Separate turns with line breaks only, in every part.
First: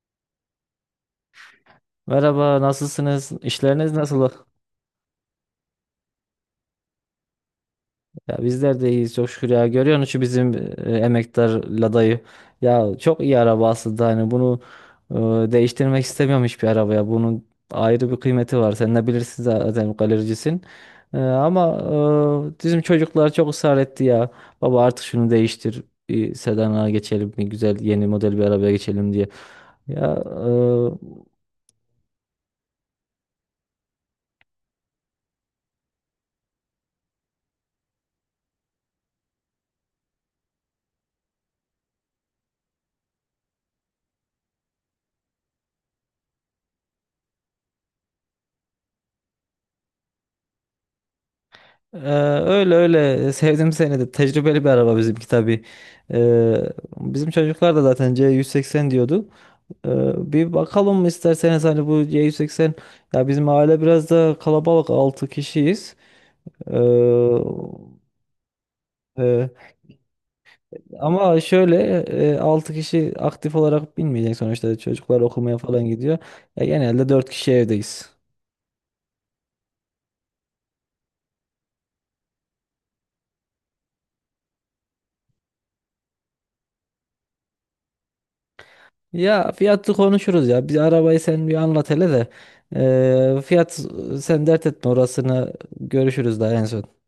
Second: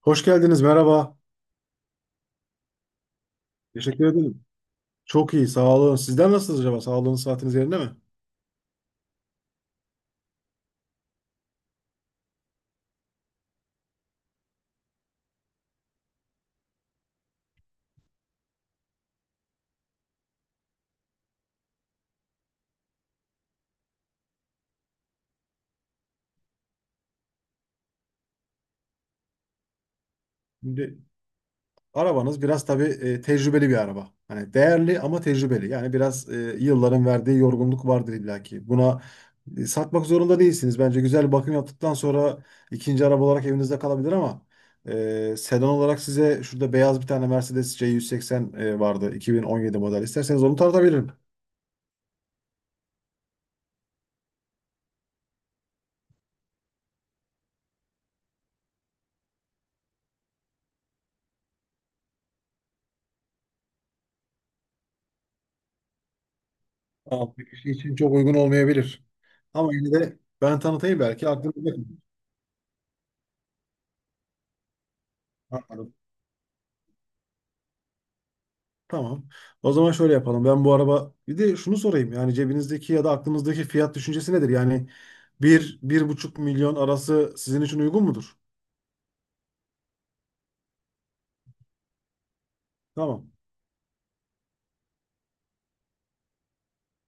Hoş geldiniz, merhaba.
Merhaba, nasılsınız? İşleriniz
Teşekkür
nasıl?
ederim. Çok iyi, sağ olun. Sizden nasılsınız acaba? Sağlığınız, saatiniz yerinde mi?
Ya bizler de iyiyiz çok şükür ya. Görüyorsun şu bizim emektar Lada'yı. Ya çok iyi araba aslında hani bunu değiştirmek istemiyorum hiçbir arabaya. Bunun ayrı bir kıymeti var. Sen de bilirsin zaten galericisin. Ama bizim çocuklar çok ısrar etti ya. Baba artık şunu değiştir. Bir sedana geçelim, bir güzel yeni model bir arabaya geçelim diye. Ya
Şimdi
e,
arabanız biraz tabii tecrübeli bir araba. Hani değerli ama tecrübeli. Yani biraz yılların verdiği yorgunluk vardır illaki. Buna satmak zorunda değilsiniz. Bence güzel bir bakım yaptıktan sonra ikinci araba olarak evinizde kalabilir ama sedan olarak size şurada beyaz bir tane Mercedes C180 vardı. 2017 model. İsterseniz onu tartabilirim.
Ee, Öyle öyle sevdim seni, de tecrübeli bir araba bizimki tabii. Ee, Bizim çocuklar da zaten C180 diyordu. Bir bakalım mı isterseniz hani bu C180. Ya bizim aile biraz da kalabalık, 6 kişiyiz. Ee,
Tamam. Bir kişi için çok uygun olmayabilir.
e,
Ama yine de ben tanıtayım belki
Ama
aklınızda
şöyle, 6 kişi aktif olarak binmeyecek sonuçta, çocuklar okumaya falan
kalır.
gidiyor. Ya genelde 4 kişi evdeyiz.
Tamam. O zaman şöyle yapalım. Ben bu araba bir de şunu sorayım. Yani cebinizdeki ya da aklınızdaki fiyat düşüncesi nedir? Yani bir, bir buçuk milyon arası sizin için uygun mudur?
Ya fiyatı konuşuruz ya. Biz arabayı sen bir anlat hele de.
Tamam.
Fiyat, sen dert etme orasını, görüşürüz daha en son.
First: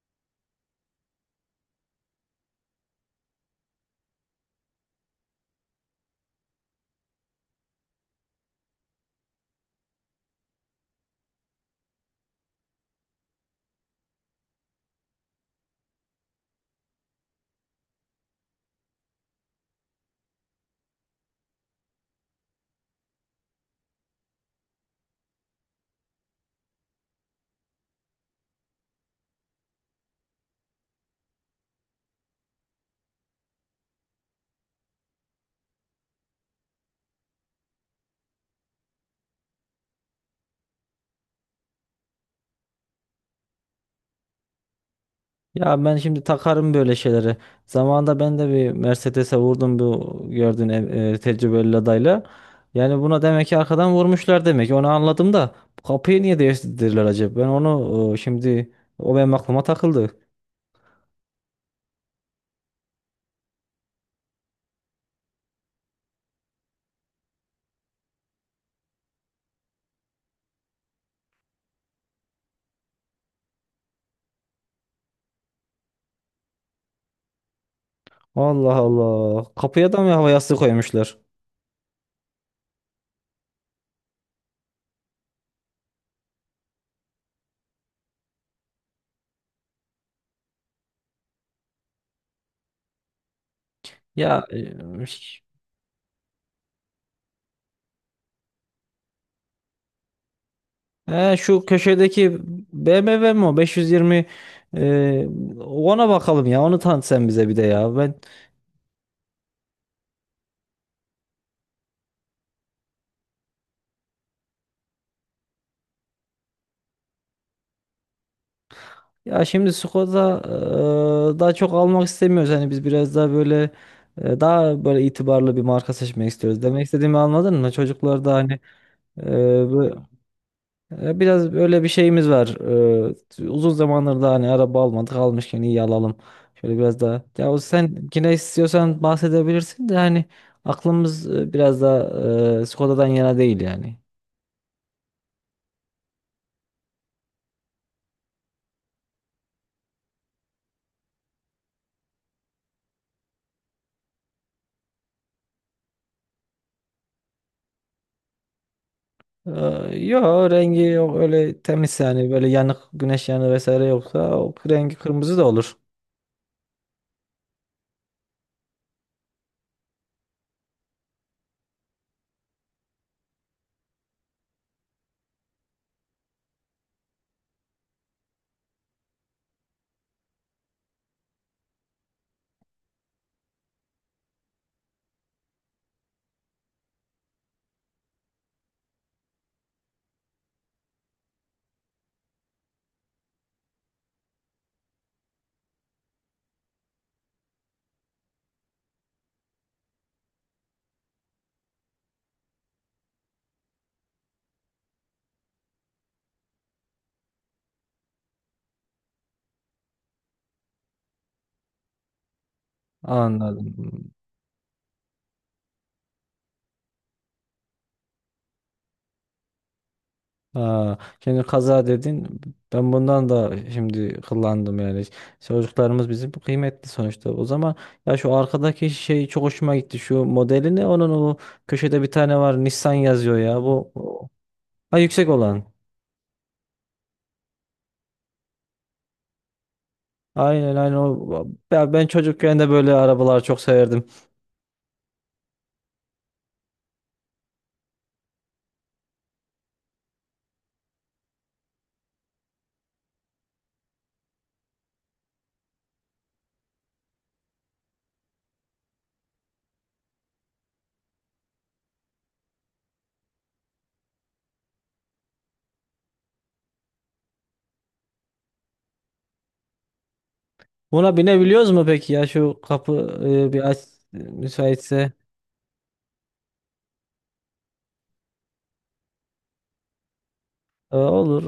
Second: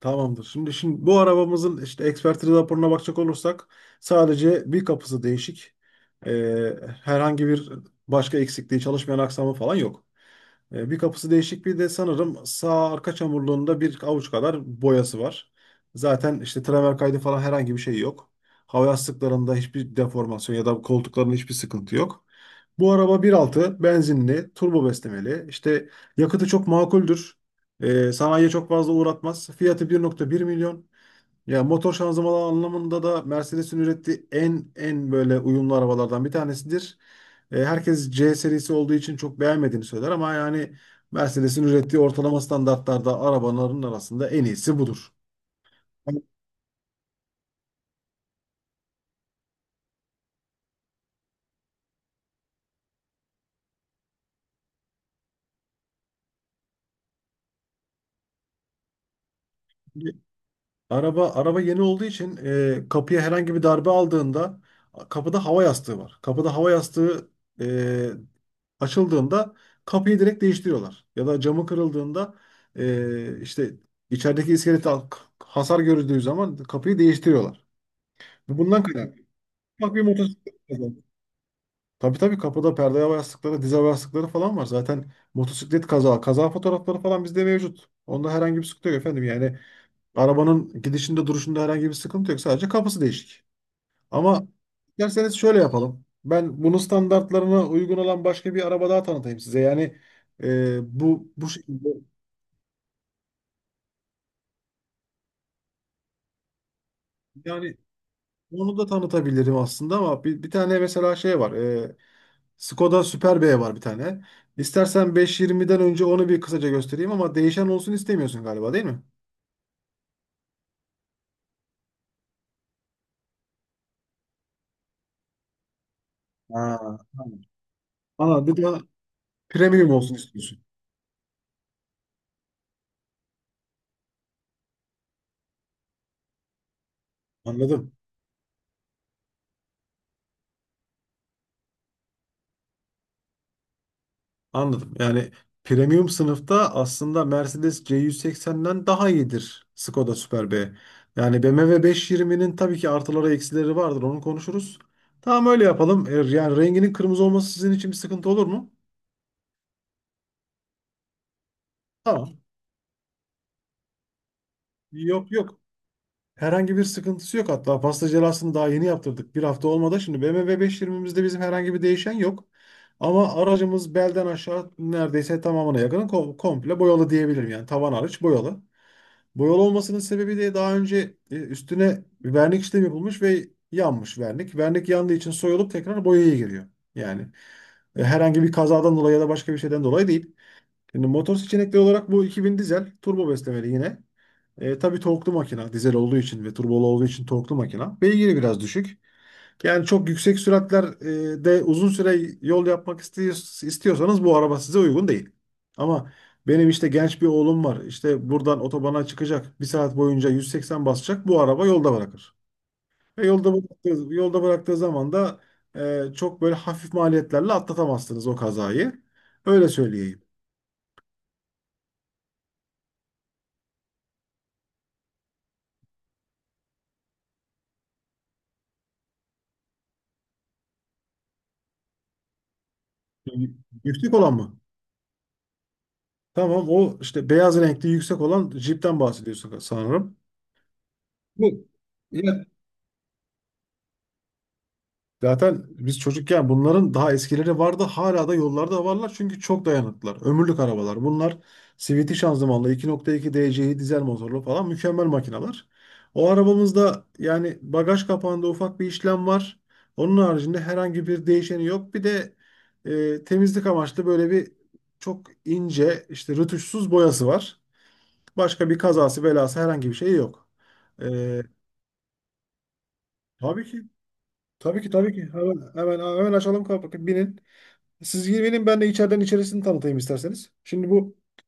Tamamdır. Şimdi bu arabamızın işte ekspertiz raporuna bakacak olursak sadece bir kapısı değişik. Ee, herhangi bir başka eksikliği, çalışmayan aksamı falan yok. Bir kapısı değişik bir de sanırım sağ arka çamurluğunda bir avuç kadar boyası var. Zaten işte tramer kaydı falan herhangi bir şey yok. Hava yastıklarında hiçbir deformasyon ya da koltuklarında hiçbir sıkıntı yok. Bu araba bir altı, benzinli, turbo beslemeli. İşte yakıtı çok makuldür. Sanayiye çok fazla uğratmaz. Fiyatı 1,1 milyon. Ya motor şanzımanı anlamında da Mercedes'in ürettiği en böyle uyumlu arabalardan bir tanesidir. Herkes C serisi olduğu için çok beğenmediğini söyler ama yani Mercedes'in ürettiği ortalama standartlarda arabaların arasında en iyisi budur.
Ya ben şimdi takarım böyle şeyleri. Zamanında ben de bir Mercedes'e vurdum bu gördüğün tecrübeli adayla. Yani buna demek ki arkadan vurmuşlar demek ki. Onu anladım da bu kapıyı niye değiştirdiler acaba? Ben onu şimdi, o benim aklıma takıldı.
Yani Araba yeni olduğu için kapıya herhangi bir darbe aldığında kapıda hava yastığı var. Kapıda hava yastığı e, açıldığında kapıyı direkt değiştiriyorlar. Ya da camı kırıldığında işte içerideki iskelete hasar görüldüğü zaman kapıyı değiştiriyorlar.
Allah
Bundan kaynaklı.
Allah. Kapıya
Bak
da
bir
mı hava yastığı
motosiklet kazası.
koymuşlar?
Tabii tabii kapıda perde hava yastıkları, diz hava yastıkları falan var. Zaten motosiklet kaza fotoğrafları falan bizde mevcut. Onda herhangi bir sıkıntı yok efendim. Yani arabanın gidişinde duruşunda herhangi bir sıkıntı yok. Sadece kapısı değişik.
Ya
Ama
e,
isterseniz şöyle yapalım. Ben bunun standartlarına uygun olan başka bir araba daha tanıtayım size. Yani e, bu
He,
bu
şu
şekilde
köşedeki BMW mi o? 520, e, ona bakalım ya. Onu tanıt sen bize bir de
yani
ya.
onu da tanıtabilirim aslında ama bir tane mesela şey var. Skoda Superb var bir tane. İstersen 520'den önce onu bir kısaca göstereyim ama değişen olsun istemiyorsun galiba değil mi?
Ya şimdi Skoda, daha çok almak istemiyoruz. Hani biz biraz daha böyle daha böyle itibarlı bir marka seçmek istiyoruz.
Ha,
Demek istediğimi
tamam.
anladın mı? Çocuklar da
Aa,
hani
bir de
e,
premium
bu-
olsun istiyorsun.
Biraz böyle bir şeyimiz var. Uzun zamandır da hani araba almadık, almışken iyi alalım. Şöyle biraz daha. Ya o
Anladım.
sen yine istiyorsan bahsedebilirsin de hani aklımız biraz daha Skoda'dan yana değil yani.
Anladım. Yani premium sınıfta aslında Mercedes C180'den daha iyidir Skoda Superb. Yani BMW 520'nin tabii ki artıları eksileri vardır. Onu konuşuruz. Tamam öyle yapalım. Yani renginin kırmızı olması sizin için bir sıkıntı olur mu?
E, Yok, rengi yok öyle, temiz yani,
Tamam.
böyle yanık, güneş yanığı vesaire yoksa o, rengi
Yok
kırmızı da
yok.
olur.
Herhangi bir sıkıntısı yok hatta. Pasta celasını daha yeni yaptırdık. Bir hafta olmadı. Şimdi BMW 520'mizde bizim herhangi bir değişen yok. Ama aracımız belden aşağı neredeyse tamamına yakın komple boyalı diyebilirim. Yani tavan hariç boyalı. Boyalı olmasının sebebi de daha önce üstüne bir vernik işlemi yapılmış ve yanmış vernik. Vernik yandığı için soyulup tekrar boyaya giriyor. Yani herhangi bir kazadan dolayı ya da başka bir şeyden dolayı değil. Şimdi motor seçenekleri olarak bu 2000 dizel turbo beslemeli yine. Tabii torklu makina dizel olduğu için ve turbolu olduğu için torklu makina. Beygiri biraz düşük. Yani çok yüksek süratlerde uzun süre yol yapmak istiyorsanız bu araba size uygun değil. Ama benim işte genç bir oğlum var. İşte buradan otobana çıkacak. Bir saat boyunca 180 basacak. Bu araba yolda bırakır. Ve
Anladım.
yolda bıraktığı zaman da çok böyle hafif maliyetlerle atlatamazsınız o kazayı. Öyle söyleyeyim.
Aa, şimdi kaza dedin. Ben bundan da şimdi kullandım yani. Çocuklarımız bizim kıymetli sonuçta. O zaman, ya şu arkadaki şey çok hoşuma gitti. Şu modeli ne? Onun o köşede bir tane var. Nissan yazıyor
Y-
ya.
Yüksek olan mı?
Ha, yüksek olan.
Tamam o işte beyaz renkli yüksek olan Jeep'ten bahsediyorsun sanırım.
Aynen aynen o.
Bu.
Ya ben çocukken de böyle arabalar çok severdim.
Zaten biz çocukken bunların daha eskileri vardı. Hala da yollarda varlar çünkü çok dayanıklılar. Ömürlük arabalar. Bunlar CVT şanzımanlı 2,2 DCi dizel motorlu falan mükemmel makineler. O arabamızda yani bagaj kapağında ufak bir işlem var. Onun haricinde herhangi bir değişeni yok. Bir de temizlik amaçlı böyle bir çok ince işte rötuşsuz boyası var. Başka bir kazası belası herhangi bir şey yok.
Buna
E,
binebiliyoruz mu peki ya? Şu kapı,
tabii
bir aç,
ki. Tabii ki
müsaitse.
tabii ki. Hemen, hemen, hemen açalım kapıyı. Binin. Siz gelin ben de içeriden içerisini tanıtayım isterseniz. Şimdi
Olur.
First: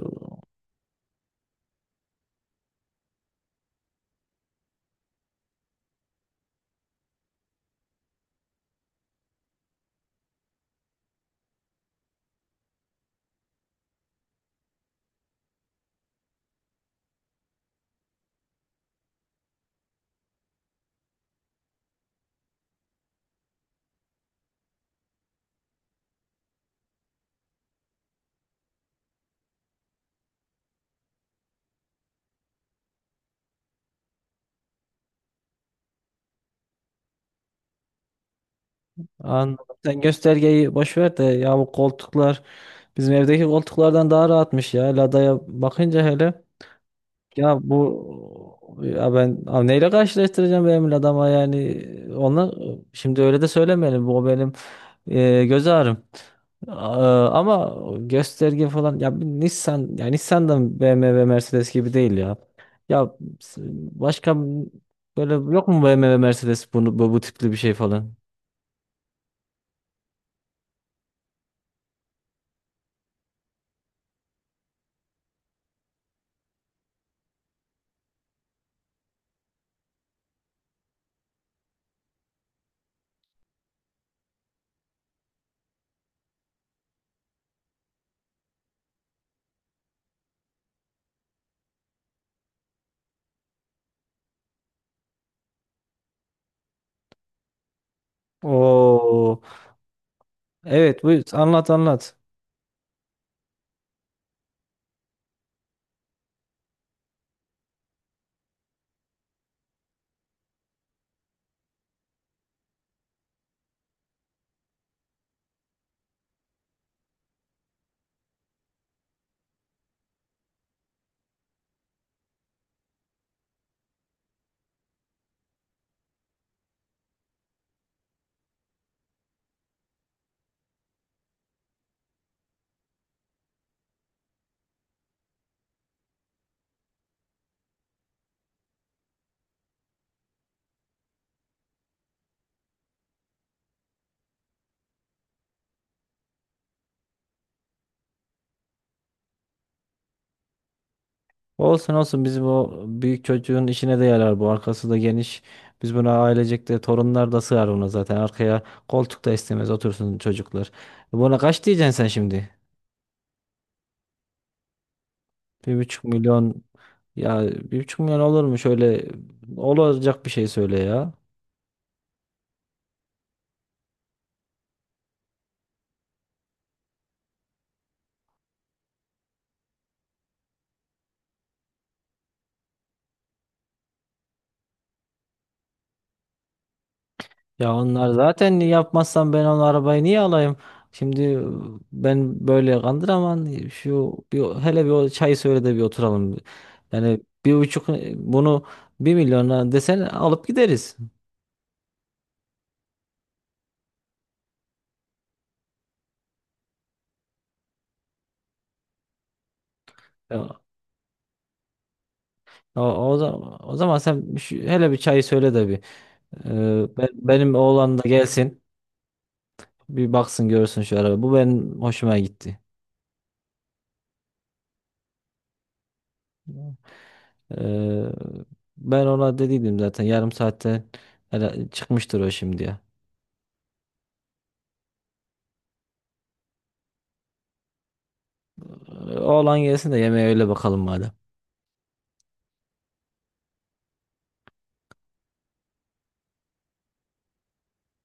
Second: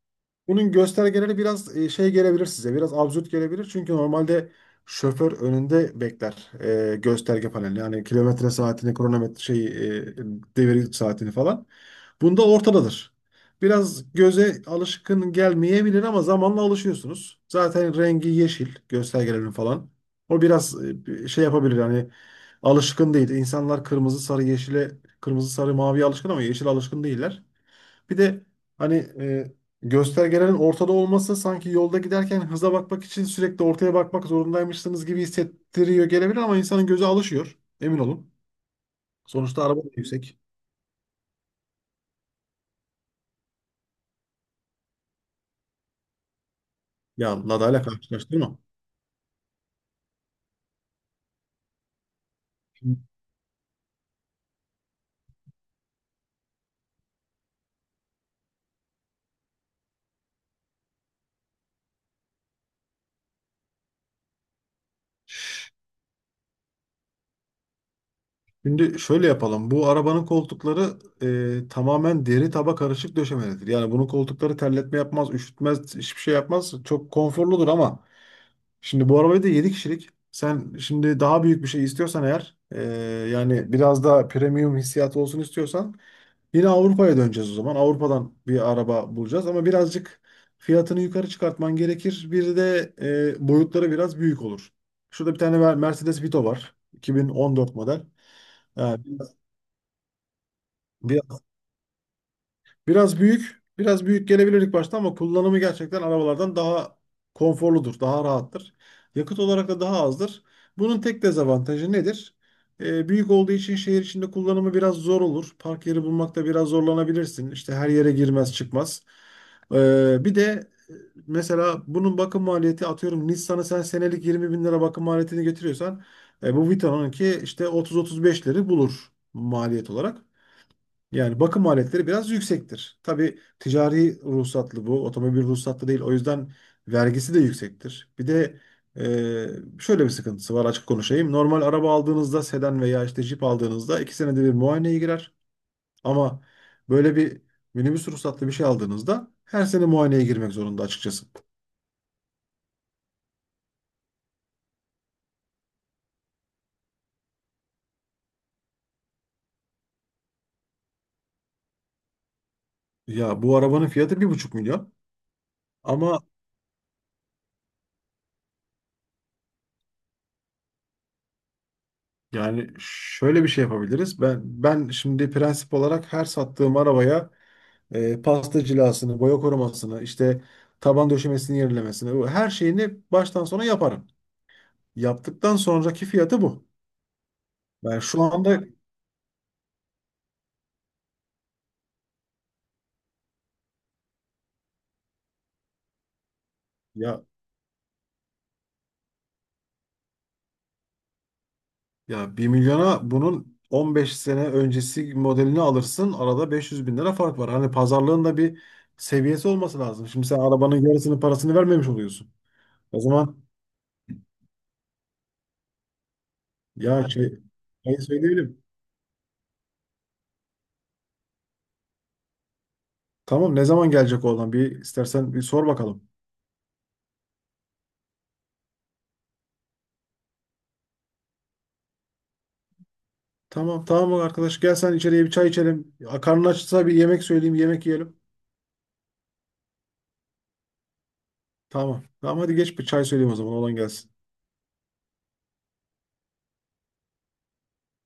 bunun göstergeleri biraz şey gelebilir size. Biraz absürt gelebilir. Çünkü normalde şoför önünde bekler gösterge paneli. Yani kilometre saatini, kronometre şeyi, devir saatini falan. Bunda ortadadır. Biraz göze alışkın gelmeyebilir ama zamanla alışıyorsunuz. Zaten rengi yeşil göstergelerin falan. O biraz bir şey yapabilir yani alışkın değil. İnsanlar kırmızı, sarı, yeşile, kırmızı, sarı, maviye alışkın ama yeşil alışkın değiller. Bir de hani e, göstergelerin ortada olması sanki yolda giderken hıza bakmak için sürekli ortaya bakmak zorundaymışsınız gibi hissettiriyor gelebilir ama insanın gözü alışıyor. Emin olun. Sonuçta
Anladım.
araba da
Sen
yüksek.
göstergeyi boş ver de, ya bu koltuklar bizim evdeki koltuklardan daha rahatmış ya. Lada'ya bakınca hele,
Ya
ya
Lada ile karşılaştırma.
bu ya ben abi neyle karşılaştıracağım benim Lada'ma yani, ona şimdi öyle de söylemeyelim, bu benim göz ağrım. Aa, ama gösterge falan ya bir Nissan, ya Nissan da BMW Mercedes gibi değil ya. Ya s- Başka böyle yok mu, BMW Mercedes bunu, bu tipli bir şey falan?
Şimdi şöyle yapalım. Bu arabanın koltukları tamamen deri taba karışık döşemelidir. Yani bunun koltukları terletme yapmaz, üşütmez, hiçbir şey yapmaz. Çok konforludur ama şimdi bu arabayı da 7 kişilik. Sen şimdi daha büyük bir şey istiyorsan eğer yani biraz daha premium hissiyatı olsun istiyorsan yine Avrupa'ya döneceğiz o zaman. Avrupa'dan bir araba bulacağız ama birazcık fiyatını yukarı çıkartman gerekir. Bir de boyutları biraz büyük olur. Şurada bir tane Mercedes Vito var. 2014 model. Ha, biraz,
Oo. Evet, bu anlat anlat.
Biraz büyük, biraz büyük gelebilir ilk başta ama kullanımı gerçekten arabalardan daha konforludur, daha rahattır. Yakıt olarak da daha azdır. Bunun tek dezavantajı nedir? Büyük olduğu için şehir içinde kullanımı biraz zor olur. Park yeri bulmakta biraz zorlanabilirsin. İşte her yere girmez çıkmaz. Bir de e, mesela bunun bakım maliyeti atıyorum Nissan'ı sen senelik 20 bin lira bakım maliyetini getiriyorsan bu Vita'nınki işte 30-35'leri bulur maliyet olarak. Yani bakım maliyetleri biraz yüksektir. Tabii ticari ruhsatlı bu, otomobil ruhsatlı değil. O yüzden vergisi de yüksektir. Bir de şöyle bir sıkıntısı var açık konuşayım. Normal araba aldığınızda sedan veya işte jip aldığınızda iki senede bir muayeneye girer. Ama böyle bir minibüs ruhsatlı bir şey aldığınızda her sene muayeneye girmek zorunda açıkçası.
Olsun olsun, bizim o büyük çocuğun işine de yarar bu. Arkası da geniş. Biz buna ailecek de torunlar da sığar buna zaten. Arkaya koltuk da istemez, otursun çocuklar. Buna kaç diyeceksin sen şimdi?
Ya bu arabanın fiyatı bir buçuk milyon.
Bir buçuk
Ama
milyon ya 1,5 milyon olur mu, şöyle olacak bir şey söyle ya.
yani şöyle bir şey yapabiliriz. Ben şimdi prensip olarak her sattığım arabaya pasta cilasını, boya korumasını, işte taban döşemesini yenilemesini, bu her şeyini baştan sona yaparım. Yaptıktan sonraki fiyatı bu.
Ya
Ben
onlar
şu
zaten
anda
yapmazsam ben onu arabayı niye alayım? Şimdi ben böyle kandıramam. Şu bir, hele bir o çay söyle de bir oturalım.
ya
Yani 1,5, bunu 1 milyona desen alıp gideriz.
bir milyona bunun 15 sene öncesi modelini alırsın. Arada 500 bin lira fark var. Hani pazarlığın da bir seviyesi olması lazım. Şimdi sen
Ya,
arabanın yarısının parasını vermemiş oluyorsun.
O,
O
o,
zaman
zaman, o zaman sen hele bir çayı söyle de bir.
ya
Benim
şey
oğlan da gelsin.
söyleyebilirim.
Bir baksın görsün şu araba. Bu benim hoşuma gitti.
Tamam ne zaman gelecek oğlan? Bir istersen bir sor bakalım.
Ee, Ben ona dediydim zaten 0,5 saatte, hele çıkmıştır o şimdiye.
Tamam tamam bak arkadaş gel sen içeriye bir çay içelim. Ya, karnın açsa bir yemek söyleyeyim yemek yiyelim.
Oğlan gelsin de yemeğe öyle bakalım madem.
Tamam. Tamam hadi geç bir çay söyleyeyim o zaman olan gelsin.